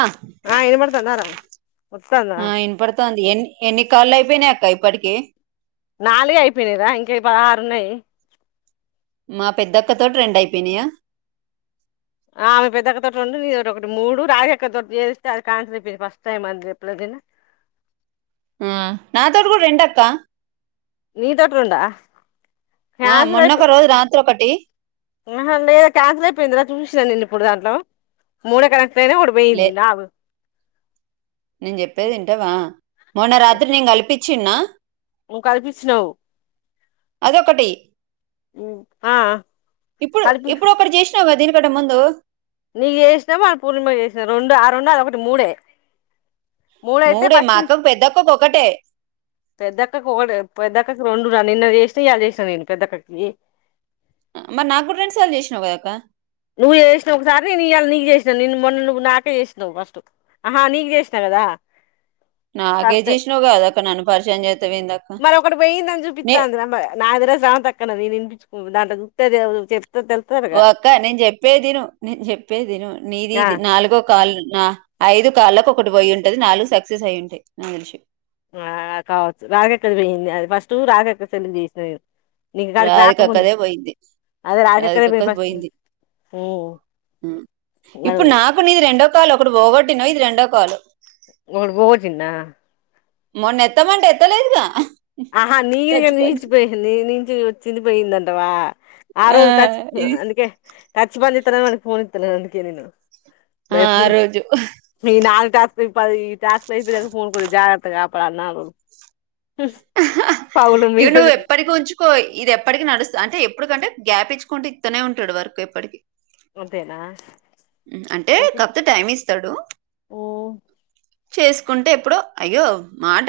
ఆ ఆ వినబడుతుందా రా ఆ వినబడుతోంది ఎన్ని ఎన్ని కాళ్ళు అయిపోయినాయి అక్క యి పడి కే నాలుగు అయిపోయినా ర ఇంకా యి పదహారు ఉన్నాయి మా పెద్దక్కతో టి రెండు అయిపోయినీయా ఆ ఆమె పెద్దక్క తోటి రెండు నీది ఒకటి మూడు రాగిక్క తోట చేస్తే అది క్యాన్సిల్ చెప్పింది ఫస్ట్ టైం అది అదేనా మ నాతో టీ కూడా రెండు అక్క నీ తొటీ రెండా ఆ క్యాన్సిల్ మొన్న ఒక రోజు అయిపోయి రాత్రి ఒకటి ఆ హ లేదా క్యాన్సిల్ అయిపోయిందిరా చూసినాను నేను ఇప్పుడు దాంట్లో మూడే కదా తనే వాడు లే పోయింది లాభ నేను చెప్పేది విన్టావా మొన్న రాత్రి నేను కలిపి చిన్న ను కల్పించినవ్ అదొకటి ఆ ఇప్పుడు కలిపి ఇప్పుడు ఒకటి చేసినావు కదా దీన్ని ఇక్కడ ముందు నీకు చేసినామో అ పూర్ణిమ కి చేసినా రెండు ఆ రెండు అది ఒకటి మూడే మూడయితే మూడే మా ఫస్ట్ అక్కకు పెద్దక్కకు ఒకటే పెద్దక్క ఒకటే పెద్ద పక్కకి రెండు రా నిన్న చేసి ఇయ్యాల చేసి చేసిన నేను పెద్దక్కకి మరి నాకు కూడా రెండు సార్లు చేసినావు కదక్కా నువ్వు చేసినవ ఒకసారి నేను ఇవాళ నీకు చేసినా నిన్న మొన్న నువ్వు నాకే చేసినావు ఫస్ట్ ఆహా నీకు చేసిన కదా నాకే చేసినావు గదా నన్ను పరిచయం చే మది ఒకటి పోయిందని చూపిస్తోంది నాది రా చానా తక్కువ నాది నేను వినిపించుకో దాంట్లో చూస్తే తే ఒక్క నేను చెప్పేదిను నేను చెప్పేదిను ఆ నీదిది నాలుగో కాళ్ నా ఐదు కాళ్ళకు ఒకటి పోయి ఉంటుది నాలుగు సక్సెస్ అయి ఉంటాయి నాకు తెలిసి ఆ కావచ్చు రాగెక్క పోయింది అది ఫస్ట్ రాగెక్క సెల్ కు చేసిన నేను నీకు కాడికి రాకముందు రాదికక్కదే పోయింది అదే రాగక్కదే పోయి రాధకక్కది ఫస్ట్ అది పోయింది ఇప్పుడు నాకు నీది రెండో కాలు అ ఒకడు పోగొట్టినో ఇది రెండో కాలు ఒకటి పోగొట్టిన్న మొన్న ఎత్తమంటే ఎత్తలేదుగా ఆహా నీది ఖచ్చిపచ్చి నీలీచీ పోయి నీ వ వచ్చింది పోయిందంటావా ఆ రోజు కాచి ఇది అందుకే కచ్చి బాంది ఇతా మనకి ఫోన్ ఇత్తలే అందుకే నేను ఆ ఆ రోజు చేస్త పది టాస్క్ లు అయిపోయినాయి ఫోన్ జాగ్రత్తగా అప్పుడన్నా హ ఇవి నువ్వు ఎప్పటికి ఉంచుకో ఇది ఎప్పటికి నడుస్త అంటే ఎప్పుడుకంటే గ్యాప్ ఇచ్చుకుంటూ ఇత్తనే ఉంటాడు వర్క్ ఎప్పటికీ అంతేనా అంటే కాస్త టైం ఇస్తాడు చేసుకుంటే ఎప్పుడో అయ్యో మాట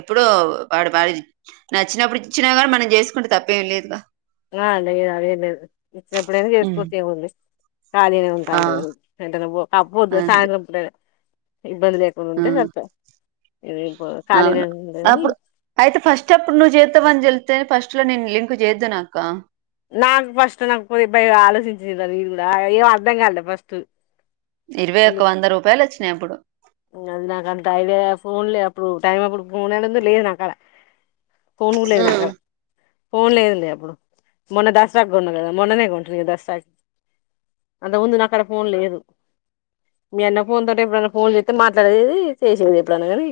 ఎప్పుడో వాడు వాడి నచ్చినప్పుడు ఇచ్చినా కానీ మనం చేసుకుంటే తప్పేం లేదుగా ఆ లేదు అదేం లేదు ఇచ్చినప్పుడైనా ఉమ్ చేస్కోచ్చు అవుతాది. ఖాళీనే ఉంటా ఆ అంటివి కదా పెంట నువ్వు కాకపోద్దు అంతే సాయంత్రం పూటనే ఇబ్బంది లేకుండా ఉంటే ఆ సరిపయ్ ఇది ఖాళీనే అవును ఉ [unintelligible] కానీ అప్పుడు తే ఫస్ట్ లో నేను లింక్ చేద్దునా అక్క నాకు ఫస్ట్ నాకు కొద్ది ఆలోచించినా నేను కూడా ఏం అర్ధం కాలా ఫస్టు ఇరవై ఒక్క వంద రూపాయలు వచ్ నెప్పుడు నా నాకంత ఐడియా ఫోన్లే అప్పుడు టైం అప్పుడు ఫోన్ యడుంది లేదు నాకాడ ఫోన్ కూడా లేద్ ఉమ్ నాకాడ ఫోన్ లేదండి అప్పుడు మొన్న దసరాకు కొన్నా కదా మొన్ననే కొంటిని దసరాకి అంత ముందు నాకాడ ఫోన్ లేదు మీ అన్న ఫోన్ తో ఎప్పుడన్న ఫోన్ చేత్ తాను మాట్లాడేది చేసేది ఎప్పుడన్నా కానీ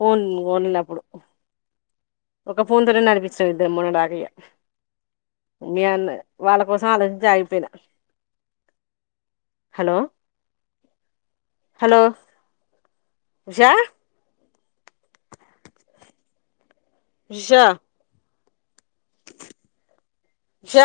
ఫోన్ కొన్ల, అప్పుడు ఒక ఫోన్తో నడిపించినం ఇద్దరం మొన్న డాకయ్య మీ అన్న వాళ్ళ కోసం ఆలోచించి ఆగిపోయినా. Hello hello Usha Usha Shah